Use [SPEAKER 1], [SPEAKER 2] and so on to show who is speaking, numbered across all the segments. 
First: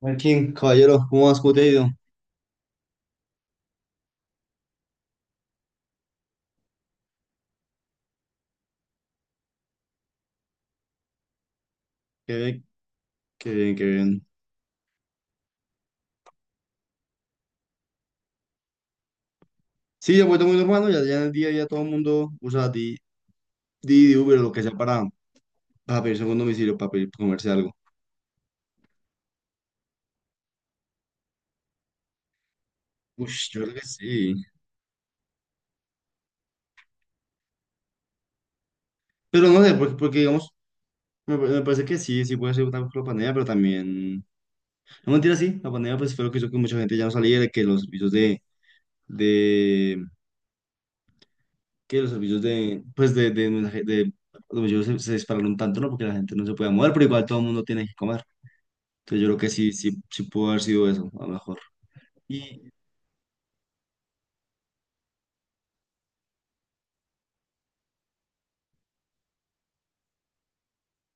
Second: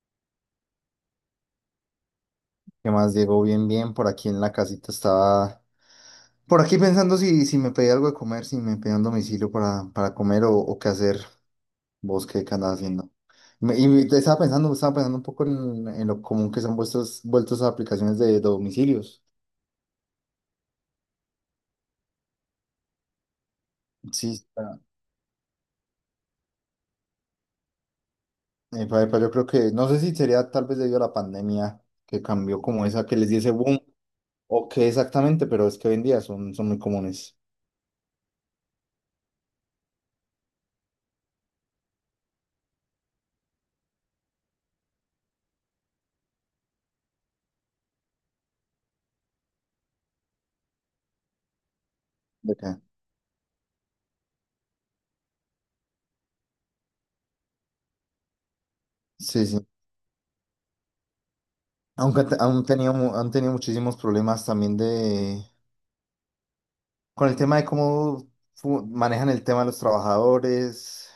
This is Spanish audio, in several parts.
[SPEAKER 1] Martín, caballero, ¿cómo vas? ¿Cómo te ha ido?
[SPEAKER 2] ¿Qué más, Diego? Bien, bien, por aquí en la casita estaba, por aquí pensando si me pedía algo de comer, si me pedía un domicilio para comer o qué hacer, vos
[SPEAKER 1] Qué
[SPEAKER 2] qué
[SPEAKER 1] bien,
[SPEAKER 2] andás haciendo.
[SPEAKER 1] qué bien,
[SPEAKER 2] Me-
[SPEAKER 1] qué
[SPEAKER 2] y me- te
[SPEAKER 1] bien.
[SPEAKER 2] estaba pensando, estaba pensando un poco en lo común que se han vuelto esas aplicaciones de domicilios.
[SPEAKER 1] Sí, ya he vuelto muy normal, ¿no? Ya en el día ya todo el mundo usa Didi,
[SPEAKER 2] Sí,
[SPEAKER 1] Uber o
[SPEAKER 2] sí,
[SPEAKER 1] lo que sea para pedirse un domicilio, para pedir, para comerse algo.
[SPEAKER 2] yo creo que, no sé si sería tal vez debido a la pandemia que cambió como esa, que les
[SPEAKER 1] Uy,
[SPEAKER 2] di ese
[SPEAKER 1] yo creo
[SPEAKER 2] boom
[SPEAKER 1] que sí.
[SPEAKER 2] o qué exactamente, pero es que hoy en día son muy comunes.
[SPEAKER 1] Pero no sé, porque digamos, me parece que sí, sí puede ser una la pandemia, pero también... No mentira, sí, la pandemia pues fue lo que hizo que mucha gente ya no saliera, que los servicios de que los servicios
[SPEAKER 2] ¿De qué?
[SPEAKER 1] de... pues de... de domicilio se dispararon tanto, ¿no? Porque la gente no se puede mover, pero igual todo el mundo tiene que comer. Entonces yo creo
[SPEAKER 2] Sí,
[SPEAKER 1] que
[SPEAKER 2] sí.
[SPEAKER 1] sí pudo haber sido eso, a lo mejor.
[SPEAKER 2] Aunque han, te-
[SPEAKER 1] Y
[SPEAKER 2] han tenido, mu- han tenido muchísimos problemas también de. Con el tema de cómo manejan el tema de los trabajadores,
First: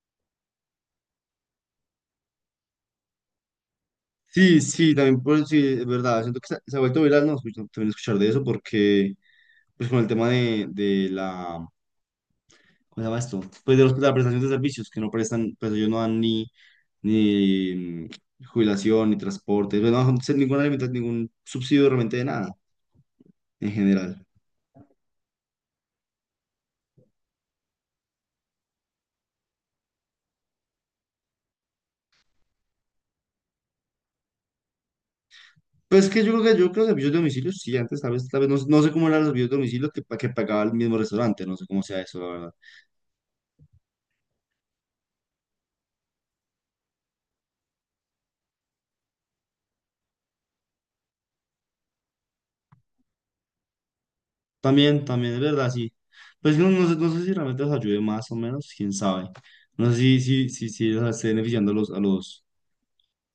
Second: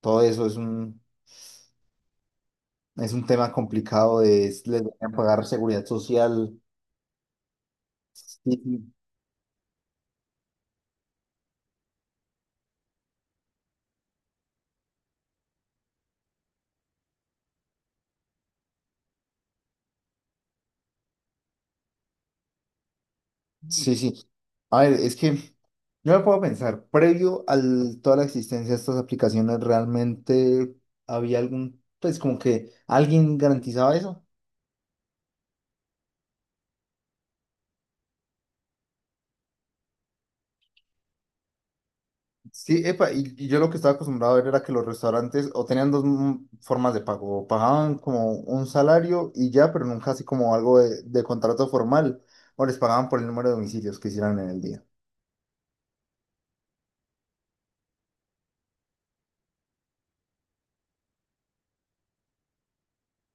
[SPEAKER 2] todo eso es un tema complicado de
[SPEAKER 1] sí,
[SPEAKER 2] les
[SPEAKER 1] sí,
[SPEAKER 2] deberían
[SPEAKER 1] también por
[SPEAKER 2] pagar
[SPEAKER 1] sí, es
[SPEAKER 2] seguridad
[SPEAKER 1] verdad, siento que
[SPEAKER 2] social.
[SPEAKER 1] se ha vuelto viral, no, también escuchar de eso,
[SPEAKER 2] Sí,
[SPEAKER 1] porque pues con el tema de la, ¿cómo se llama esto? Pues de la prestación de servicios, que no prestan, pues ellos no dan ni, ni jubilación, ni transporte, pues, no, no ningún subsidio realmente de nada, en
[SPEAKER 2] sí, sí.
[SPEAKER 1] general.
[SPEAKER 2] Sí. A ver, es que yo me puedo pensar, previo a toda la existencia de estas aplicaciones, ¿realmente había pues como que alguien garantizaba eso?
[SPEAKER 1] Pues que yo creo que los servicios de domicilio, sí, antes tal vez no, no sé cómo eran los servicios de domicilio que pagaba el mismo restaurante, no sé cómo sea eso, la verdad.
[SPEAKER 2] Sí, epa, y yo lo que estaba acostumbrado a ver era que los restaurantes o tenían dos formas de pago, o pagaban como un salario y ya, pero nunca así como algo de contrato formal, o les pagaban por el número de domicilios que hicieran en el día.
[SPEAKER 1] También, también, es verdad, sí. Pues no, no sé, no sé si realmente los ayude más o menos, quién sabe. No sé si o sea, esté beneficiando a los, a los,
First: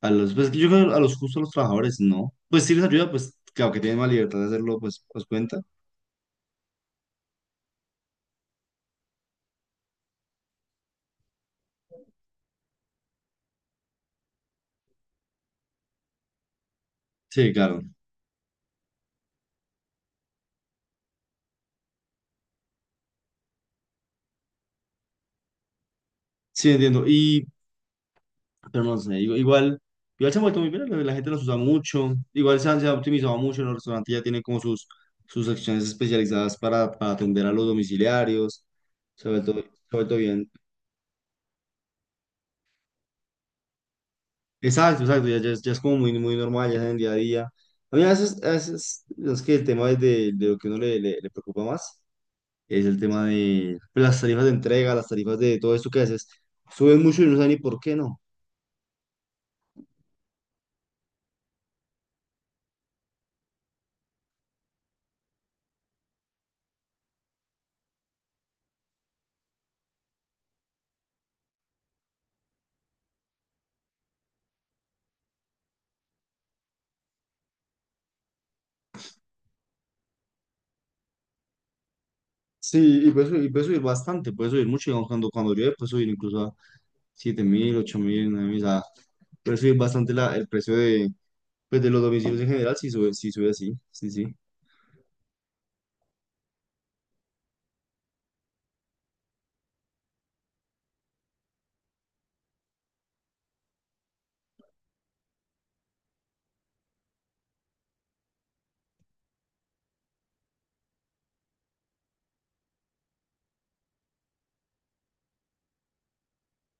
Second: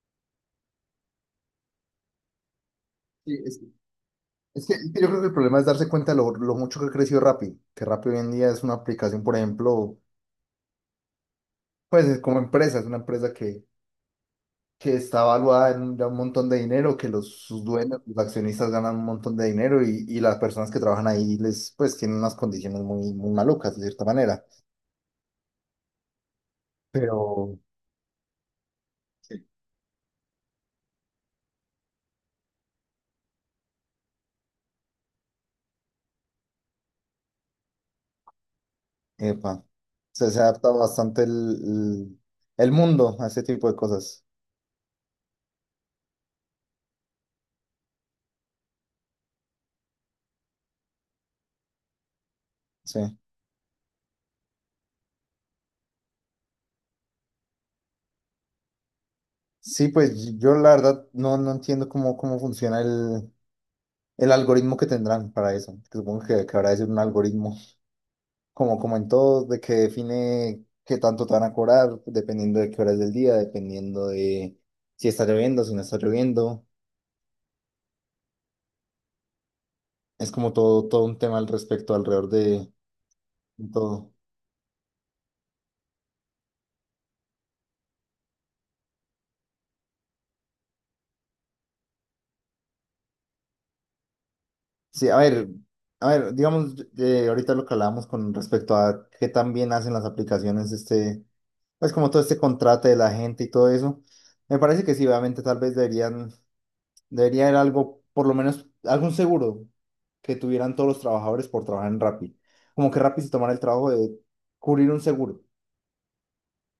[SPEAKER 1] a los, pues yo creo que a los justos, a los trabajadores, no. Pues si les ayuda,
[SPEAKER 2] Sí,
[SPEAKER 1] pues
[SPEAKER 2] es que,
[SPEAKER 1] claro que tienen más libertad de
[SPEAKER 2] es que-
[SPEAKER 1] hacerlo,
[SPEAKER 2] es que
[SPEAKER 1] pues,
[SPEAKER 2] yo creo
[SPEAKER 1] pues
[SPEAKER 2] que el problema
[SPEAKER 1] cuenta.
[SPEAKER 2] es darse cuenta lo mucho que creció Rappi, que Rappi hoy en día es una aplicación, por ejemplo, pues es como empresa, es una empresa que está valuada en un, ya un montón de dinero, que
[SPEAKER 1] Sí,
[SPEAKER 2] sus
[SPEAKER 1] claro.
[SPEAKER 2] dueños, los accionistas ganan un montón de dinero y las personas que trabajan ahí les, pues, tienen unas condiciones muy, muy malucas, de cierta manera.
[SPEAKER 1] Sí, entiendo. Y,
[SPEAKER 2] Pero.
[SPEAKER 1] pero no sé,
[SPEAKER 2] Sí.
[SPEAKER 1] igual, igual se han vuelto muy bien, la gente los usa mucho, igual se han optimizado mucho, los restaurantes ya tienen como sus, sus secciones especializadas para atender a los domiciliarios,
[SPEAKER 2] Epa,
[SPEAKER 1] se ha
[SPEAKER 2] o
[SPEAKER 1] vuelto
[SPEAKER 2] se ha
[SPEAKER 1] bien.
[SPEAKER 2] adaptado bastante el mundo a ese tipo de cosas.
[SPEAKER 1] Exacto, exacto, ya, ya es como muy, muy normal, ya es en el día a día. A mí a veces, es que el tema es de lo que uno le preocupa más es el
[SPEAKER 2] Sí.
[SPEAKER 1] tema de pues, las tarifas de entrega, las tarifas de todo esto que haces, suben mucho y no saben ni por qué no.
[SPEAKER 2] Sí, pues yo la verdad no entiendo cómo funciona el algoritmo que tendrán para eso. Que Supongo que habrá de ser un algoritmo como en todo, de que define qué tanto te van a cobrar, dependiendo de qué horas del día, dependiendo de si está lloviendo, si no está lloviendo. Es como todo, todo un tema al respecto, alrededor de,
[SPEAKER 1] Sí, y puede
[SPEAKER 2] de
[SPEAKER 1] subir
[SPEAKER 2] todo.
[SPEAKER 1] bastante, puede subir mucho, digamos, cuando llueve puede subir incluso a 7.000, 8.000, 9.000, o sea, puede subir bastante el precio de, pues, de los domicilios en general, si sube, si sube así, sí, sí.
[SPEAKER 2] Sí, a ver, digamos, ahorita lo que hablábamos con respecto a qué tan bien hacen las aplicaciones, este, pues como todo este contrato de la gente y todo eso. Me parece que sí, obviamente tal vez debería haber algo, por lo menos algún seguro que tuvieran todos los trabajadores por trabajar en Rappi. Como que Rappi se tomara el trabajo de cubrir un seguro.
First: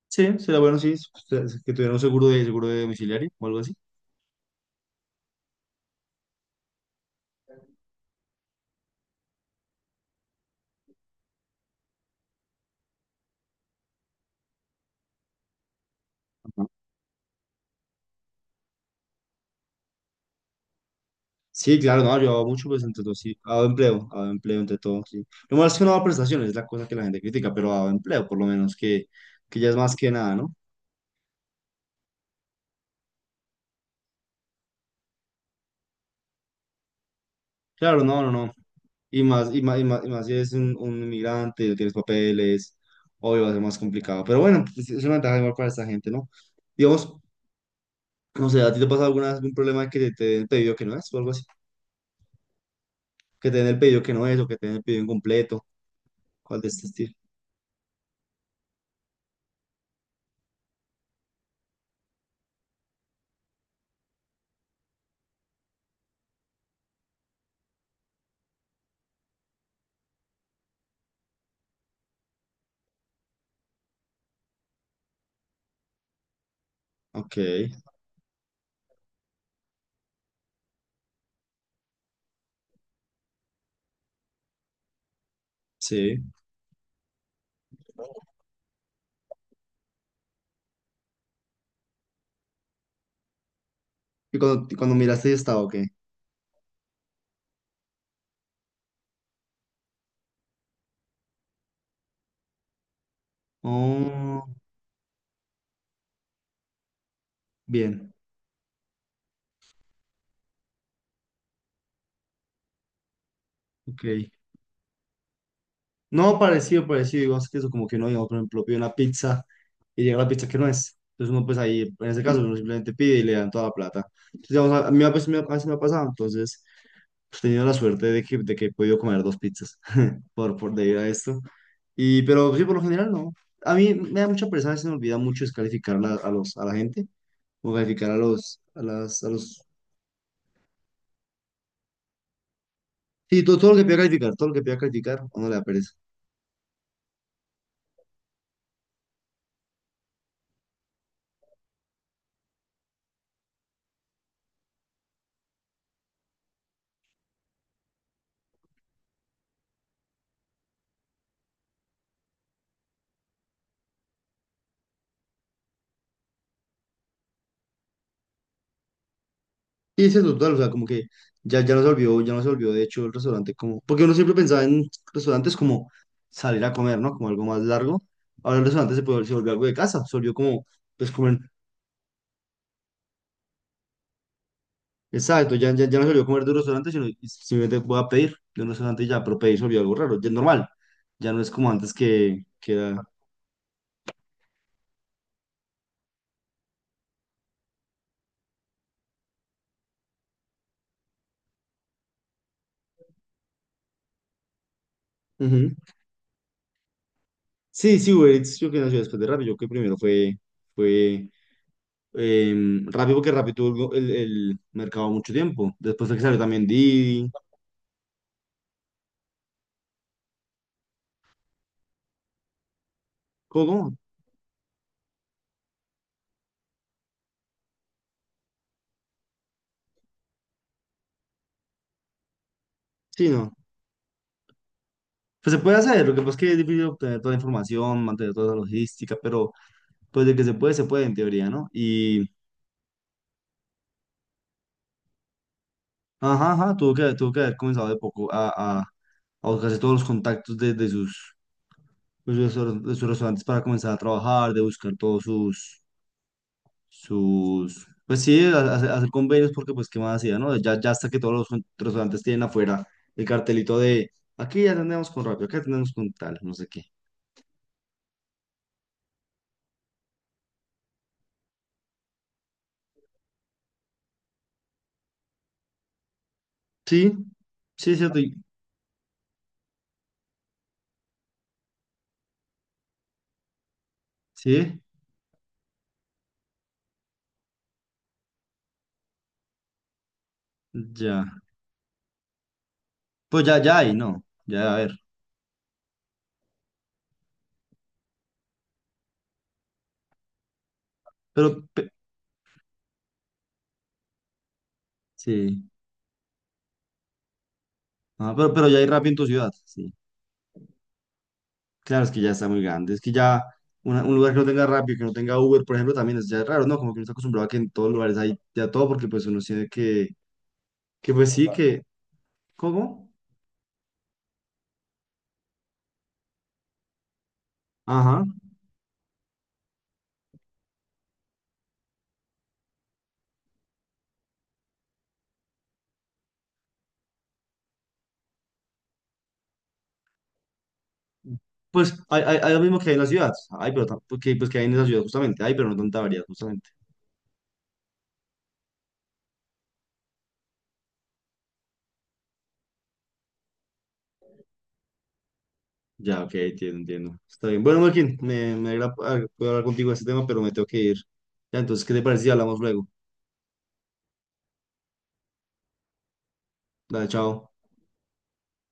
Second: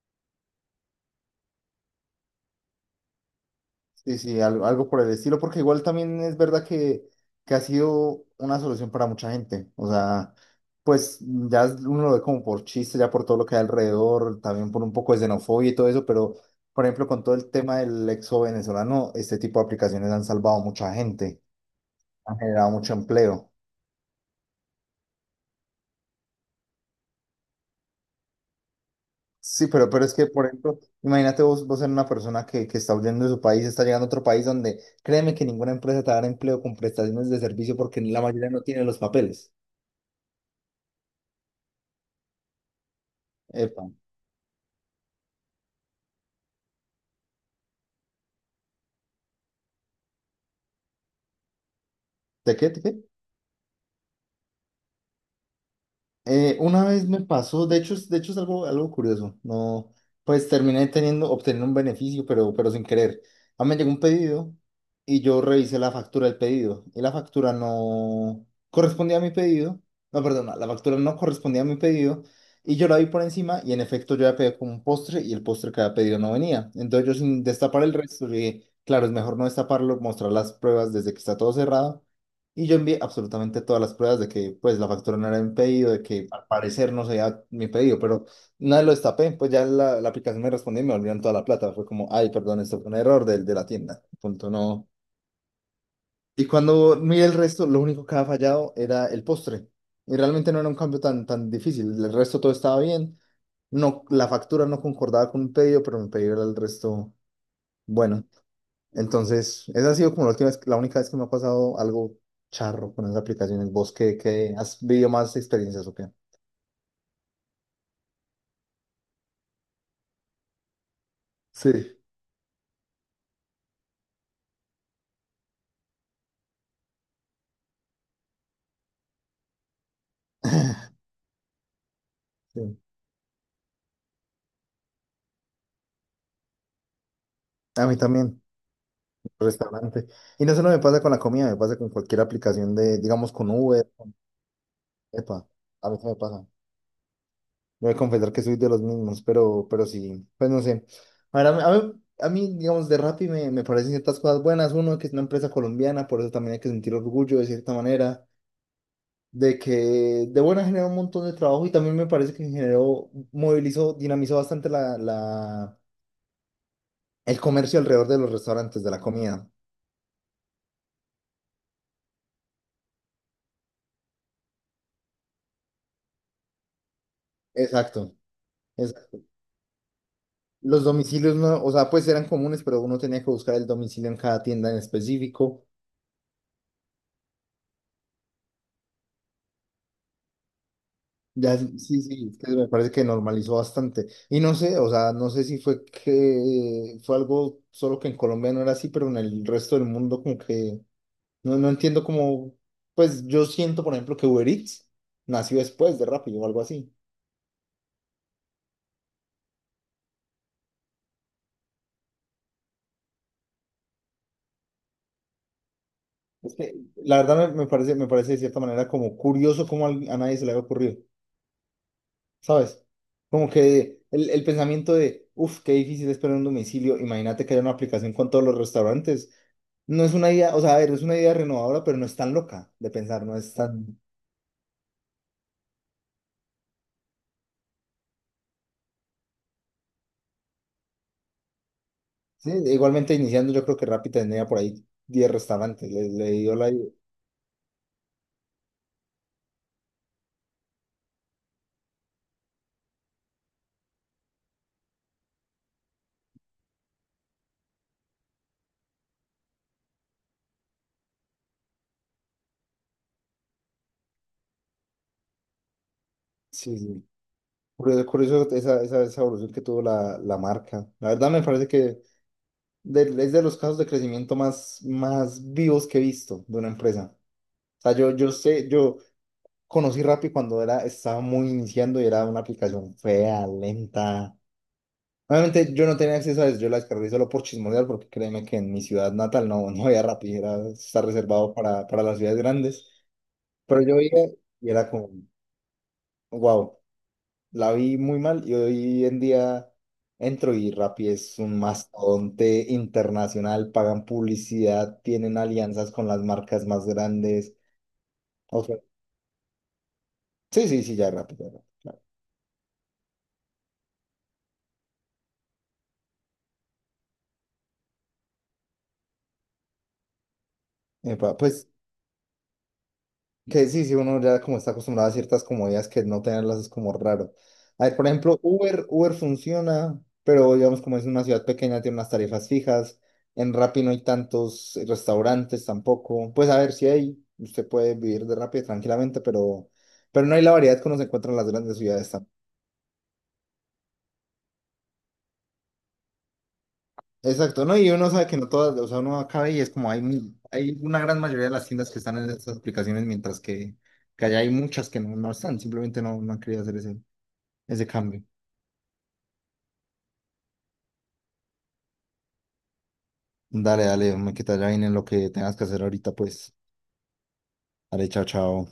[SPEAKER 1] Sí, sería bueno, sí, ustedes que tuvieran un seguro de domiciliario o algo así.
[SPEAKER 2] Sí, sí, algo algo, por el estilo, porque igual también es verdad que, ha sido una solución para mucha gente. O sea, pues ya uno lo ve como por chiste, ya por todo lo que hay alrededor, también por un poco de xenofobia y todo eso, pero
[SPEAKER 1] Ajá.
[SPEAKER 2] por ejemplo, con todo el tema del exo venezolano, este tipo de aplicaciones han salvado a mucha gente,
[SPEAKER 1] Sí, claro, no, yo
[SPEAKER 2] han
[SPEAKER 1] hago mucho,
[SPEAKER 2] generado
[SPEAKER 1] pues
[SPEAKER 2] mucho
[SPEAKER 1] entre todo, sí,
[SPEAKER 2] empleo.
[SPEAKER 1] hago empleo entre todo, sí. Lo malo es que no hago prestaciones, es la cosa que la gente critica, pero hago empleo, por lo menos, que
[SPEAKER 2] Sí,
[SPEAKER 1] ya es
[SPEAKER 2] pero,
[SPEAKER 1] más
[SPEAKER 2] pero
[SPEAKER 1] que
[SPEAKER 2] es que,
[SPEAKER 1] nada,
[SPEAKER 2] por
[SPEAKER 1] ¿no?
[SPEAKER 2] ejemplo, imagínate vos, ser una persona que está huyendo de su país, está llegando a otro país donde créeme que ninguna empresa te dará empleo con prestaciones de servicio porque
[SPEAKER 1] Claro,
[SPEAKER 2] la
[SPEAKER 1] no, no,
[SPEAKER 2] mayoría
[SPEAKER 1] no.
[SPEAKER 2] no tiene los
[SPEAKER 1] Y
[SPEAKER 2] papeles.
[SPEAKER 1] más, y más, y más, y más si eres un inmigrante, no tienes papeles, obvio va a ser más
[SPEAKER 2] Epa,
[SPEAKER 1] complicado. Pero bueno, es una ventaja igual para esta gente, ¿no? Digamos, no sé, ¿a ti te pasa alguna vez algún problema que te den pedido que no es o algo así?
[SPEAKER 2] ¿de qué? ¿De qué?
[SPEAKER 1] Que te den el pedido que no es o que te den el pedido incompleto. ¿Cuál de
[SPEAKER 2] Una
[SPEAKER 1] este
[SPEAKER 2] vez
[SPEAKER 1] estilo?
[SPEAKER 2] me pasó, de hecho, de hecho es algo, algo curioso, no, pues terminé obteniendo un beneficio, pero sin querer. A mí me llegó un pedido y yo revisé la factura del pedido y la factura no correspondía a mi pedido, no, perdona, la factura no correspondía a mi pedido y yo la vi por encima y en efecto yo había pedido como un postre y el postre que había pedido no venía. Entonces yo
[SPEAKER 1] Ok,
[SPEAKER 2] sin destapar el resto, yo dije, claro, es mejor no destaparlo, mostrar las pruebas desde que está todo cerrado y yo envié absolutamente todas las pruebas de que pues la factura no era mi pedido, de
[SPEAKER 1] sí.
[SPEAKER 2] que al parecer no sería mi pedido, pero nada lo destapé, pues ya la aplicación me respondió y me volvieron toda la plata. Fue como, ay, perdón, esto fue un error del de la tienda.
[SPEAKER 1] ¿Y
[SPEAKER 2] Punto, no.
[SPEAKER 1] cuando miraste ya estaba, ok?
[SPEAKER 2] Y cuando miré el resto, lo único que había fallado era el postre. Y realmente no era un cambio tan difícil. El resto todo estaba bien. No, la
[SPEAKER 1] Oh,
[SPEAKER 2] factura no concordaba con mi pedido, pero mi pedido era el resto
[SPEAKER 1] bien,
[SPEAKER 2] bueno. Entonces, esa ha sido como la única vez que me ha pasado algo charro con esas aplicaciones. ¿Vos qué,
[SPEAKER 1] ok.
[SPEAKER 2] qué has vivido más experiencias o qué?
[SPEAKER 1] No, parecido, parecido. Digamos que eso como que uno, digamos, por ejemplo, pide una pizza y llega la pizza que no es. Entonces uno pues ahí,
[SPEAKER 2] Sí.
[SPEAKER 1] en ese caso, uno simplemente pide y le dan toda la plata. Entonces, digamos, a mí a veces me ha pasado. Entonces, pues, he tenido la suerte de que he podido comer dos pizzas por debido a esto. Y, pero sí, por
[SPEAKER 2] Sí.
[SPEAKER 1] lo general no. A mí me da mucha pereza, a veces me olvida mucho a a la gente, o
[SPEAKER 2] A mí
[SPEAKER 1] calificar a
[SPEAKER 2] también,
[SPEAKER 1] los, a las, a los,
[SPEAKER 2] restaurante. Y no solo me pasa con la comida, me pasa con cualquier aplicación de, digamos,
[SPEAKER 1] sí,
[SPEAKER 2] con
[SPEAKER 1] todo, todo lo que
[SPEAKER 2] Uber,
[SPEAKER 1] pida
[SPEAKER 2] con.
[SPEAKER 1] calificar, todo lo que pida calificar, a
[SPEAKER 2] Epa.
[SPEAKER 1] uno le da
[SPEAKER 2] A
[SPEAKER 1] pereza.
[SPEAKER 2] mí también me pasa. Voy a confesar que soy de los mismos, pero, sí, pues no sé. A ver, a mí- a mí, a mí, digamos, de Rappi me parecen ciertas cosas buenas. Uno, que es una empresa colombiana, por eso también hay que sentir orgullo de cierta manera. De que de buena generó un montón de trabajo y también me parece que generó, movilizó, dinamizó bastante el comercio alrededor de los restaurantes, de la comida.
[SPEAKER 1] Y es eso, total, o sea, como que ya, ya no se olvidó, ya no se olvidó, de hecho, el restaurante como, porque uno siempre pensaba en restaurantes como salir a comer, ¿no? Como algo más largo.
[SPEAKER 2] Exacto,
[SPEAKER 1] Ahora el restaurante
[SPEAKER 2] exacto.
[SPEAKER 1] se volvió algo de casa, se volvió como,
[SPEAKER 2] Los
[SPEAKER 1] pues
[SPEAKER 2] domicilios
[SPEAKER 1] comer,
[SPEAKER 2] no, o sea, pues eran comunes, pero uno tenía que buscar el domicilio en cada tienda en
[SPEAKER 1] exacto,
[SPEAKER 2] específico.
[SPEAKER 1] ya no se olvidó comer de un restaurante, sino y simplemente voy a pedir de un restaurante y ya, pero pedir se olvidó algo raro, ya es normal, ya no es
[SPEAKER 2] Ya,
[SPEAKER 1] como
[SPEAKER 2] sí,
[SPEAKER 1] antes
[SPEAKER 2] sí, sí, es que me
[SPEAKER 1] que
[SPEAKER 2] parece
[SPEAKER 1] era...
[SPEAKER 2] que normalizó bastante. Y no sé, o sea, no sé si fue que fue algo solo que en Colombia no era así, pero en el resto del mundo como que no entiendo cómo, pues yo siento, por ejemplo, que Uber Eats nació
[SPEAKER 1] Ujú.
[SPEAKER 2] después de Rappi o algo así.
[SPEAKER 1] Sí, sí, Uber Eats yo que nació después de Rappi, yo que primero fue, fue Rappi porque Rappi tuvo el mercado mucho tiempo, después fue que salió
[SPEAKER 2] Es
[SPEAKER 1] también
[SPEAKER 2] que la
[SPEAKER 1] Didi,
[SPEAKER 2] verdad me parece de cierta manera como curioso cómo a nadie se le había ocurrido, ¿sabes? Como
[SPEAKER 1] ¿cómo? ¿Cómo?
[SPEAKER 2] que el pensamiento de, uff, qué difícil es poner un domicilio, imagínate que haya una aplicación con todos los restaurantes. No es una idea, o sea, a ver, es una idea renovadora, pero no es tan loca de pensar,
[SPEAKER 1] Sí,
[SPEAKER 2] no
[SPEAKER 1] no,
[SPEAKER 2] es tan.
[SPEAKER 1] pues se puede hacer, lo que pasa es que es difícil obtener toda la información, mantener toda la logística, pero pues de que se puede en teoría, ¿no? Y...
[SPEAKER 2] Sí, igualmente iniciando yo creo que Rappi tendría por ahí 10 restaurantes, le
[SPEAKER 1] Ajá,
[SPEAKER 2] dio la.
[SPEAKER 1] ajá, tuvo que haber comenzado de poco a buscarse todos los contactos de sus, pues, de sus restaurantes para comenzar a trabajar, de buscar todos sus, sus, pues sí, hacer, hacer convenios porque pues qué más hacía, ¿no? Ya, ya hasta que todos los restaurantes tienen afuera el cartelito de aquí ya atendemos con rápido, aquí atendemos con tal, no sé
[SPEAKER 2] Sí,
[SPEAKER 1] qué.
[SPEAKER 2] sí. Curioso, curioso esa evolución que tuvo la marca. La verdad me parece que es de los casos de crecimiento más, más vivos que he visto de una
[SPEAKER 1] Sí,
[SPEAKER 2] empresa. O sea,
[SPEAKER 1] sí, es
[SPEAKER 2] yo,
[SPEAKER 1] cierto,
[SPEAKER 2] yo
[SPEAKER 1] y-
[SPEAKER 2] sé, yo conocí Rappi cuando estaba muy iniciando y era una aplicación fea, lenta.
[SPEAKER 1] sí,
[SPEAKER 2] Obviamente yo no tenía acceso a eso, yo la descargué solo por chismosear, porque créeme que en mi ciudad natal no, no había Rappi, está
[SPEAKER 1] ya.
[SPEAKER 2] reservado para las ciudades grandes.
[SPEAKER 1] Pues ya, ya
[SPEAKER 2] Pero
[SPEAKER 1] hay,
[SPEAKER 2] yo
[SPEAKER 1] ¿no?
[SPEAKER 2] veía y
[SPEAKER 1] Ya, a
[SPEAKER 2] era
[SPEAKER 1] ver,
[SPEAKER 2] como, wow, la vi muy mal y hoy en día entro y Rappi es un
[SPEAKER 1] pero, pe-
[SPEAKER 2] mastodonte internacional, pagan publicidad, tienen
[SPEAKER 1] sí,
[SPEAKER 2] alianzas con las marcas más grandes.
[SPEAKER 1] ajá,
[SPEAKER 2] O
[SPEAKER 1] pero ya
[SPEAKER 2] sea,
[SPEAKER 1] hay rápido en tu ciudad, sí.
[SPEAKER 2] sí, sí, sí, ya Rappi, claro.
[SPEAKER 1] Claro, es que ya está muy grande. Es que ya un lugar que no tenga Rappi, que no tenga Uber, por ejemplo, también es ya raro, ¿no? Como que uno está acostumbrado a que en todos lugares hay ya todo, porque pues uno tiene que pues
[SPEAKER 2] Epa,
[SPEAKER 1] sí,
[SPEAKER 2] pues
[SPEAKER 1] que, ¿cómo?
[SPEAKER 2] que sí, sí, uno ya como está acostumbrado a ciertas comodidades que no tenerlas es como raro. A ver, por
[SPEAKER 1] Ajá.
[SPEAKER 2] ejemplo, Uber funciona, pero digamos como es una ciudad pequeña, tiene unas tarifas fijas. En Rappi no hay tantos restaurantes tampoco. Pues a ver si hay, usted puede vivir de Rappi tranquilamente, pero, no hay la variedad que uno se encuentra en las grandes
[SPEAKER 1] Pues
[SPEAKER 2] ciudades.
[SPEAKER 1] hay, hay, hay lo mismo que hay en las ciudades. Hay, pero porque, pues que hay en esas ciudades justamente. Hay, pero no tanta variedad, justamente.
[SPEAKER 2] Exacto, ¿no? Y uno sabe que no todas, o sea, uno acaba y es como hay una gran mayoría de las tiendas que están en estas aplicaciones, mientras que allá hay muchas que no están, simplemente no,
[SPEAKER 1] Ya,
[SPEAKER 2] no
[SPEAKER 1] ok,
[SPEAKER 2] han querido hacer
[SPEAKER 1] entiendo,
[SPEAKER 2] ese,
[SPEAKER 1] entiendo. Está bien. Bueno,
[SPEAKER 2] ese
[SPEAKER 1] Marquín,
[SPEAKER 2] cambio.
[SPEAKER 1] me alegra poder hablar contigo de este tema, pero me tengo que ir. Ya, entonces, ¿qué te parece si hablamos luego?
[SPEAKER 2] Dale, dale, me quita ya en lo que tengas que hacer ahorita, pues.
[SPEAKER 1] Dale, chao.
[SPEAKER 2] Dale, chao, chao.